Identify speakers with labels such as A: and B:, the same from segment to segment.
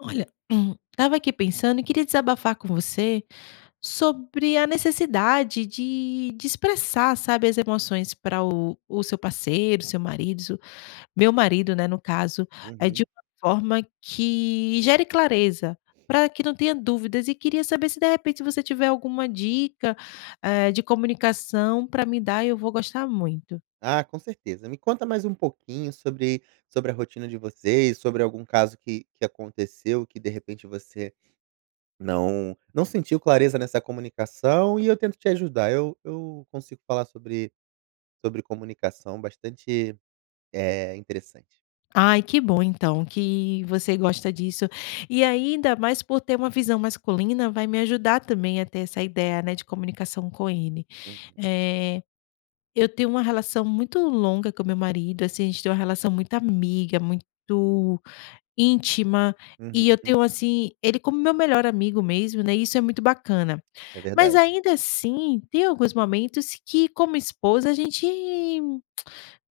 A: Olha, estava aqui pensando e queria desabafar com você sobre a necessidade de de expressar, sabe, as emoções para o o seu parceiro, seu marido s meu marido, né, no caso, eh, de
B: Uhum.
A: uma forma que gere clareza, pra que não tenha dúvidas. E queria saber se, de repente, se você tiver alguma dica, eh, de comunicação pra me dar, eu vou gostar muito.
B: Ah, com certeza. Me conta mais pouquinho sobre, sobre a rotina de vocês, sobre algum caso que que aconteceu, que, de repente você não não sentiu clareza nessa comunicação, e eu tento te ajudar. Eu eu consigo falar sobre sobre comunicação, bastante, eh, interessante.
A: Ai, que bom, então, que você gosta disso! E ainda mais por ter uma visão masculina, vai me ajudar também a ter essa ideia, né, de comunicação com ele.
B: Uhum.
A: Eh, eu tenho uma relação muito longa com o meu marido. Assim, a gente tem uma relação muito amiga, muito íntima.
B: Uhum,
A: E eu
B: hum.
A: tenho, assim, ele como meu melhor amigo mesmo, né. E isso é muito bacana.
B: É
A: Mas
B: verdade.
A: ainda assim tem alguns momentos que, como esposa, a gente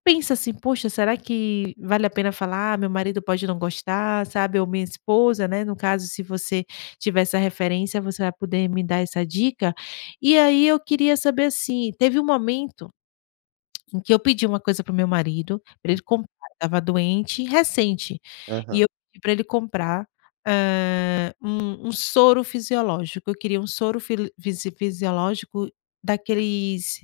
A: pensa assim: Poxa, será que vale a pena falar? Meu marido pode não gostar, sabe, ou minha esposa, né, no caso, se você tiver essa referência, você vai poder me dar essa dica. E aí, eu queria saber assim, teve um momento em que eu pedi uma coisa pro meu marido, pra ele
B: Uhum.
A: comprar. Eu estava doente, e recente. E
B: Aham.
A: eu pedi pra ele comprar, hã, um um soro fisiológico. Eu queria um soro fili fisi fisiológico daqueles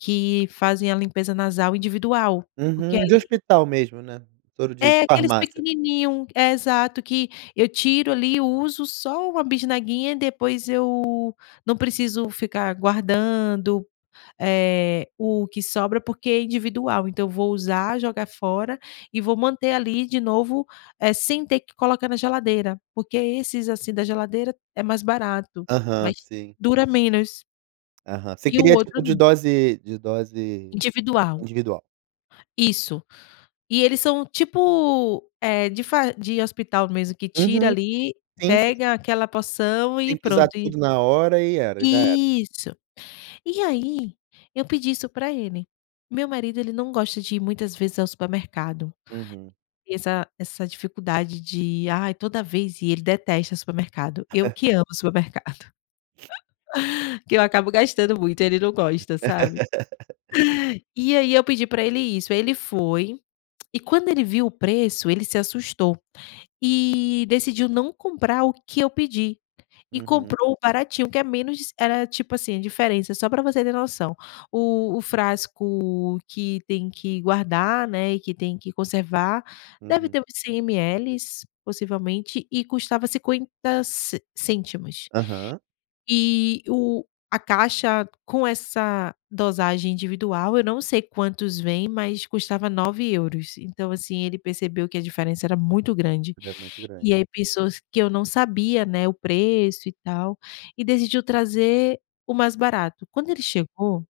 A: que fazem a limpeza nasal individual, porque
B: Uhum, de
A: ali
B: hospital mesmo, né? Soro de
A: é aqueles
B: farmácia.
A: pequenininho é, exato que eu tiro ali, uso só 1 bisnaguinha e depois eu não preciso ficar guardando, eh, o que sobra, porque é individual. Então, vou usar, jogar fora e vou manter ali de novo, eh, sem ter que colocar na geladeira. Porque esses, assim, da geladeira é mais barato,
B: Aham,
A: mas
B: sim.
A: dura menos
B: Aham. Você
A: e o
B: queria
A: outro
B: tipo de
A: não.
B: dose de dose
A: Individual.
B: individual.
A: Isso, e eles são tipo, eh, de far de hospital mesmo, que tira
B: Uhum,
A: ali,
B: sim, sim.
A: pega aquela porção e
B: Tem que usar
A: pronto, e
B: tudo na hora, e era já era.
A: Isso! E aí, eu pedi isso pra ele. Meu marido ele não gosta de ir muitas vezes ao supermercado.
B: Uhum.
A: E essa essa dificuldade de: "Ai, toda vez ir!", ele detesta supermercado. Eu que amo supermercado que eu acabo gastando muito, ele não gosta, sabe? E aí, eu pedi para ele isso. Aí, ele foi e quando ele viu o preço, ele se assustou e decidiu não comprar o que eu pedi, e
B: Uhum.
A: comprou o baratinho, que é menos eh, tipo assim a diferença só pra você ter noção: o o frasco que tem que guardar, né, e que tem que conservar, deve
B: Uhum.
A: ter uns 100 MLs, possivelmente, e custava €0,50 ce cêntimos.
B: Aham.
A: Eh, o a caixa com essa dosagem individual, eu não sei quantos vêm, mas custava 9 euros. Então, assim, ele percebeu que a diferença era muito grande,
B: É muito
A: e
B: grande.
A: aí pensou s que eu não sabia, né, o preço e tal, e decidiu trazer o mais barato. Quando ele chegou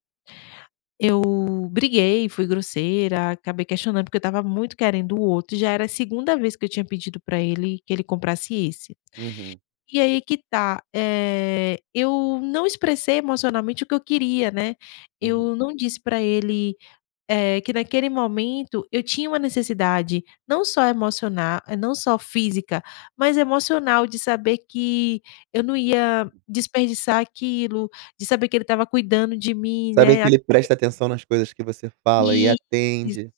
A: eu briguei, fui grosseira, acabei questionando porque eu estava muito querendo o outro, e já era a segunda vez que eu tinha pedido pra ele, que ele comprasse esse.
B: Uhum.
A: E aí que tá, eh, eu não expressei emocionalmente o que eu queria, né?
B: Uhum.
A: Eu não disse pra ele, eh, que naquele momento eu tinha uma necessidade, não só emociona não só física, mas emocional de saber que eu não ia desperdiçar aquilo, de saber que ele estava cuidando de mim,
B: Saber que
A: né
B: ele
A: [unintelligible]
B: presta atenção nas coisas que você fala e
A: Isso!
B: atende.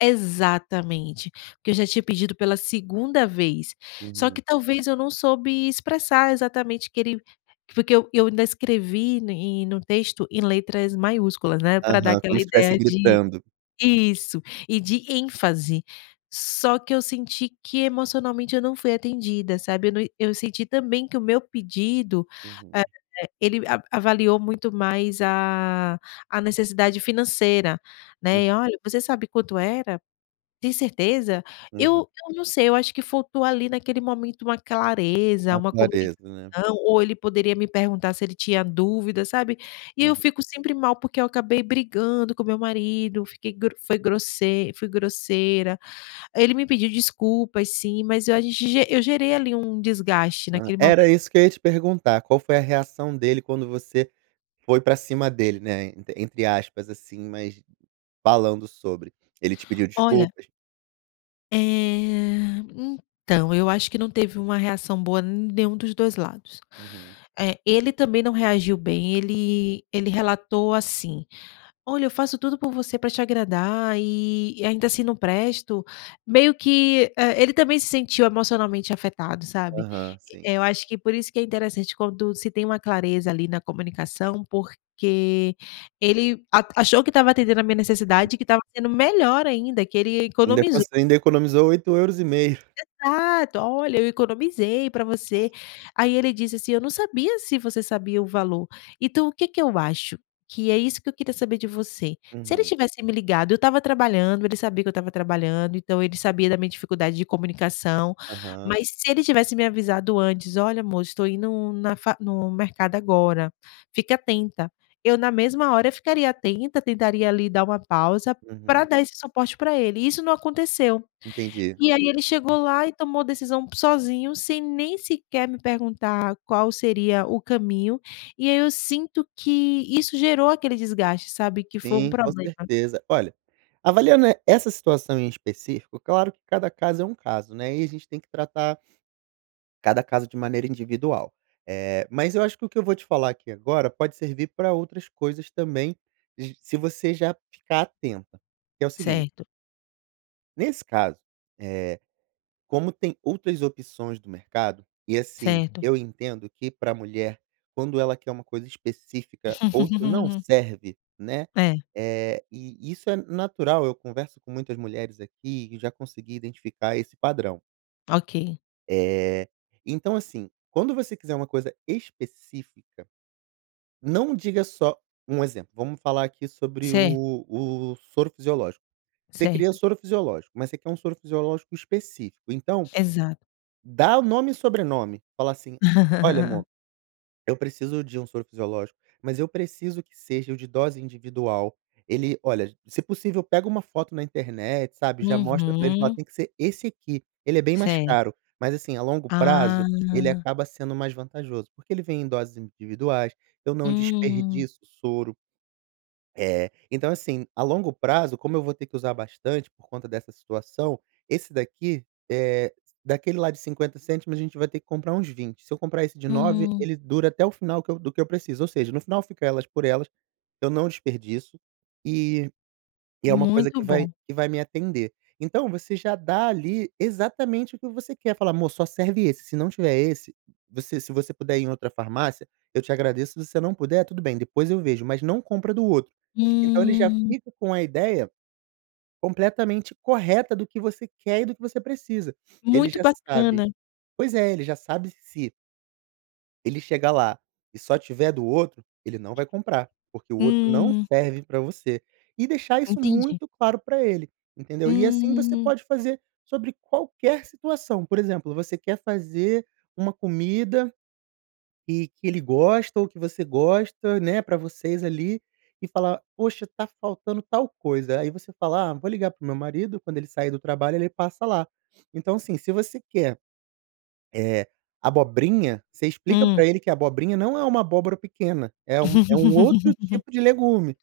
A: Exatamente que eu já tinha pedido pela segunda vez. Só
B: Uhum.
A: que talvez eu não soube expressar exatamente que ele foi que eu eu ainda escrevi em no texto, em letras maiúsculas, né, pra dar
B: Aham,
A: aquela
B: como se estivesse
A: ideia de
B: gritando.
A: Isso! E de ênfase. Só que eu senti que emocionalmente eu não fui atendida, sabe? Eu na eu senti também que o meu pedido, eh,
B: Uhum.
A: ele ava avaliou muito mais a a necessidade financeira,
B: Hum.
A: né? E: "Olha, você sabe quanto era? Tem certeza?"
B: Uhum.
A: Eu eu não sei, eu acho que faltou ali naquele momento uma clareza,
B: Mais
A: uma convicção,
B: clareza, né?
A: ou ele poderia me perguntar se ele tinha dúvida, sabe, e eu
B: Uhum.
A: fico sempre mal porque eu acabei brigando com meu marido fiquei gro fui grosse fui grosseira. Ele me pediu desculpas, sim, mas eu, a gent eu gerei ali, um desgaste
B: Hum.
A: naquele momento.
B: Era isso que eu ia te perguntar. Qual foi a reação dele quando você foi pra cima dele, né, entr entre aspas assim, mas falando sobre Ele te pediu
A: Olha
B: desculpas?
A: eh, então, eu acho que não teve uma reação boa n nenhum dos 2 lados.
B: Uhum.
A: Eh, ele também não reagiu bem. Ele ele relatou assim: "Olha, eu faço tudo por você, pra te agradar, eh, e ainda assim não presto.". Meio que, eh, ele também se sentiu emocionalmente afetado, sabe?
B: Aham,
A: Eh,
B: sim.
A: eu acho que por isso que é interessante, quando se tem uma clareza ali na comunicação, porque ele a achou que estava atendendo a minha necessidade, e que estava sendo melhor ainda, que ele
B: Ainda
A: economizou!
B: conse ainda economizou 8 euros e meio!
A: Exato! "Olha, eu economizei pra você!" Aí, ele disse assim: "Eu não sabia se você sabia o valor.". Então, o que que eu acho que é isso que eu queria saber de você se ele
B: Uhum.
A: tivesse me ligado? Eu estava trabalhando, ele sabia que eu estava trabalhando, então ele sabia da minha dificuldade de comunicação
B: Aham.
A: mas se ele tivesse me avisado antes: "Olha, amor, estou indo na fa no mercado agora, fique atenta.", eu, na mesma hora ficaria atenta, tentaria ali dar uma pausa pra
B: Uhum.
A: dar esse suporte pra ele, e isso não aconteceu.
B: Entendi.
A: E aí ele
B: Hum.
A: chegou lá e tomou a decisão p sozinho, sem nem sequer me perguntar qual seria o caminho. E aí, eu sinto que isso gerou aquele desgaste, sabe? Que foi um
B: Sim, com
A: problema.
B: certeza. Olha, avaliando e essa situação em específico, claro que cada caso é um caso, né? E a gente tem que tratar cada caso de maneira individual. Eh, mais eu acho que o que eu vou te falar aqui agora pode servir pra outras coisas também, j se você já ficar atenta, que é o seguinte
A: Certo.
B: Nesse caso, eh, como tem outras opções do mercado, e assim,
A: Certo.
B: eu entendo que para a mulher, quando ela quer uma coisa específica, outra não serve, né?
A: É.
B: É, e isso é natural. Eu converso com muitas mulheres aqui e já consegui identificar esse padrão.
A: Ok.
B: Eh, então assim, quando você quiser uma coisa específica, não diga só um exemplo, vamos falar aqui sobre
A: Certo.
B: o o soro fisiológico. Você queria
A: Certo.
B: soro fisiológico, mas você quer soro fisiológico específico, então.
A: Exato.
B: Dá o nome e sobrenome. Fala assim: "Olha amor, eu preciso de um soro fisiológico, mas eu preciso que seja o de dose individual." Ele olha, se possível pega uma foto na internet, sabe? Já mostra para eles e fala:
A: Uhum.
B: "Tem que ser esse aqui. Ele é bem mais
A: Certo.
B: caro, mas assim, a longo prazo, ele
A: Ah
B: acaba sendo mais vantajoso, porque ele vem em doses individuais e eu não
A: Hum.
B: desperdiço o soro" "é, então assim, a longo prazo, como eu vou ter que usar bastante por conta dessa situação, esse daqui, eh, daquele lá de € 0,50, a gente vai ter que comprar uns 20. Se eu comprar esse de 9,
A: Uhum.
B: ele dura até o final do que eu preciso, ou seja, no final fica elas por elas, eu não desperdiço, e e é uma coisa
A: Muito
B: que vai,
A: bom.
B: que vai me atender." Então, você já dá ali exatamente o que você quer. Fala: "Amor, só serve esse, se não tiver esse, você se você puder ir em outra farmácia eu te agradeço, se você não puder tudo bem, depois eu vejo, mas não compra do outro." Então ele já
A: Hum.
B: fica com a ideia completamente correta do que você quer e do que você precisa. Ele
A: Muito
B: já sabe
A: bacana.
B: pois é, ele já sabe se ele chegar lá e só tiver do outro, ele não vai comprar, porque o outro não
A: Hum.
B: serve para você. E deixar isso
A: Entendi.
B: muito claro para ele, entendeu? E assim você
A: Hum.
B: pode fazer sobre qualquer situação, por exemplo, você quer fazer uma comida, e que ele gosta ou que você gosta, né, para vocês ali, e falar: "Poxa, tá faltando tal coisa." Aí você fala: "Ah, vou ligar para o meu marido, quando ele sair do trabalho ele passa lá." Então assim, se você quer, eh, abobrinha, você explica
A: Hum.
B: para ele que abobrinha não é uma abóbora pequena, é um é outro tipo de legume,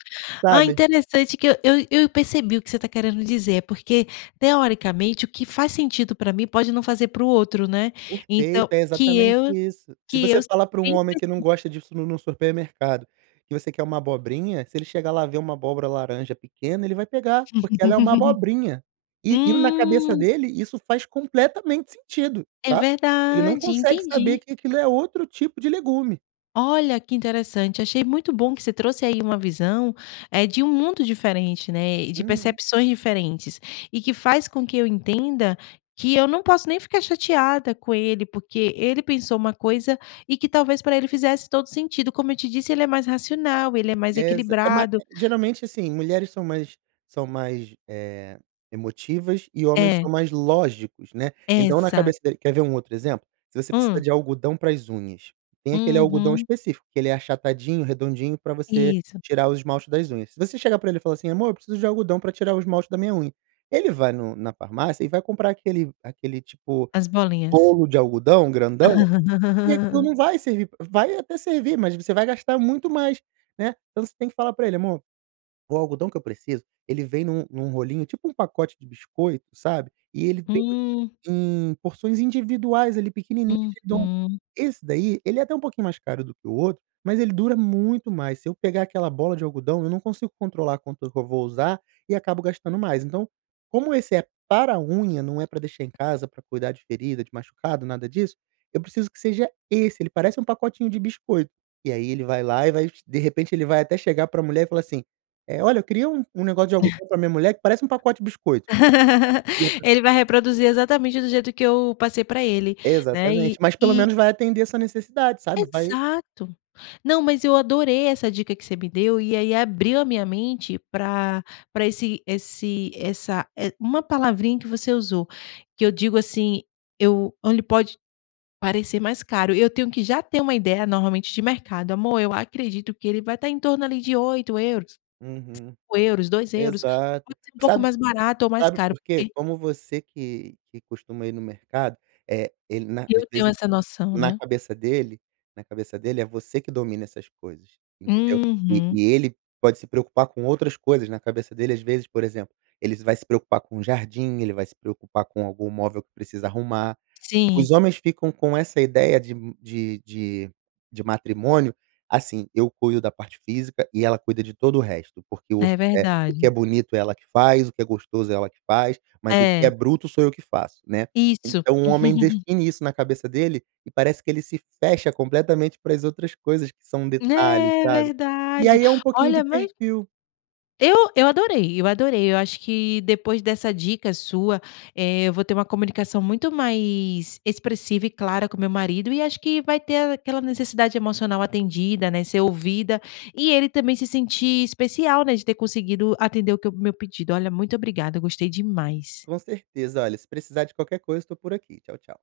A: Ah!
B: sabe?
A: Interessante que eu eu eu percebi o que você está querendo dizer, porque teoricamente o que faz sentido para mim pode não fazer para o outro, né?
B: Perfeito,
A: Então,
B: é
A: que
B: exatamente
A: eu
B: isso. Se
A: que eu.
B: você fala para um homem que não gosta
A: [unintelligible]
B: disso num num supermercado, que você quer uma abobrinha, se ele chegar lá e ver uma abóbora laranja pequena, ele vai pegar, porque ela é uma abobrinha, e e na cabeça
A: Hum.
B: dele, isso faz completamente sentido,
A: É
B: tá? Ele não
A: verdade,
B: consegue saber
A: entendi.
B: que aquilo é outro tipo de legume.
A: Olha que interessante, achei muito bom que você trouxe aí uma visão, eh, de mundo diferente, né? E de
B: Uhum.
A: percepções diferentes, e que faz com que eu entenda que eu não posso nem ficar chateada com ele, porque ele pensou uma coisa e que talvez para ele fizesse todo sentido. Como eu te disse, ele é mais racional, ele é mais
B: Exa E ma
A: equilibrado.
B: geralmente assim, mulheres são mais são mais, eh, emotivas e homens
A: É.
B: são mais lógicos, né? Então, na
A: Exato.
B: cabeça dele quer ver outro exemplo? Se você precisa
A: Hum
B: de algodão para as unhas, tem aquele algodão
A: Uhum.
B: específico que ele é achatadinho, redondinho, para você
A: Isso.
B: tirar o esmalte das unhas. Se você chegar para ele e falar assim: "Amor, eu preciso de algodão para tirar o esmalte da minha unha." Ele vai num, na farmácia e vai comprar aquele aquele tipo,
A: As bolinhas.
B: rolo de algodão grandão, e aquilo não vai servir vai até servir, mas você vai gastar muito mais, né? Então você tem que falar para ele: "Amor, o algodão que eu preciso, ele vem num num rolinho, tipo pacote de biscoito, sabe? E ele tem
A: Hum.
B: em porções individuais ali, pequenininhos.
A: Uhum.
B: Esse daí, ele é até um pouquinho mais caro do que o outro, mas ele dura muito mais. Se eu pegar aquela bola de algodão, eu não consigo controlar quanto que eu vou usar e acabo gastando mais. Então, como esse é para a unha, não é para deixar em casa para cuidar de ferida, de machucado, nada disso, eu preciso que seja esse, ele parece pacotinho de biscoito." E aí ele vai lá e vai, de repente ele vai até chegar para a mulher e falar assim: "Eh, olha, eu queria um, um negócio de algodão para minha mulher que parece pacote de biscoito." E a pesso
A: Ele vai reproduzir
B: [unintelligible]
A: exatamente do jeito que eu passei para ele, né,
B: Exatamente,
A: e
B: mas pelo
A: e
B: menos vai atender a sua necessidade, sabe? Vai
A: Exato, não, mas eu adorei essa dica que você me deu, e aí abriu a minha mente pra pra esse esse essa eh, uma palavrinha que você usou, que eu digo assim: "Eu ele pode parecer mais caro." Eu tenho que já ter uma ideia normalmente de mercado: "Amor, eu acredito que ele vai estar em torno ali de € 8,00,
B: Uhum,
A: € 5,00, € 2,00,
B: exato.
A: um pouco
B: Sabe
A: mais barato, ou mais
B: sabe
A: caro
B: por quê?
A: porque"
B: Como você que que costuma ir no mercado, eh, ele na
A: E
B: às
A: eu tenho
B: vezes,
A: essa noção,
B: na
A: né?
B: cabeça dele na cabeça dele, é você que domina essas coisas, entendeu? E
A: Uhum.
B: e ele pode se preocupar com outras coisas. Na cabeça dele, às vezes, por exemplo, ele vai se preocupar com jardim, ele vai se preocupar com algum móvel que precisa arrumar. Os
A: Sim.
B: homens ficam com essa ideia de de de de matrimônio, assim: "Eu cuido da parte física e ela cuida de todo o resto, porque o
A: É
B: eh, que é
A: verdade.
B: bonito ela que faz, o que é gostoso ela que faz, mas o que é
A: É.
B: bruto sou eu que faço, né?"
A: Isso.
B: Então o homem define isso na cabeça dele e parece que ele se fecha completamente para as outras coisas que são detalhes,
A: É
B: sabe? E
A: verdade.
B: aí, é um pouquinho de
A: Olha mas
B: perfil
A: eu eu adorei eu adorei. Eu acho que depois dessa dica sua, eh, eu vou ter uma comunicação muito mais expressiva e clara com meu marido, e acho que vai ter aquela necessidade emocional atendida, né? Ser ouvida, e ele também se sentir especial, né, de ter conseguido atender o que é o meu pedido. Olha, muito obrigada, eu gostei demais.
B: Com certeza, olha, se precisar de qualquer coisa, estou por aqui. Tchau, tchau.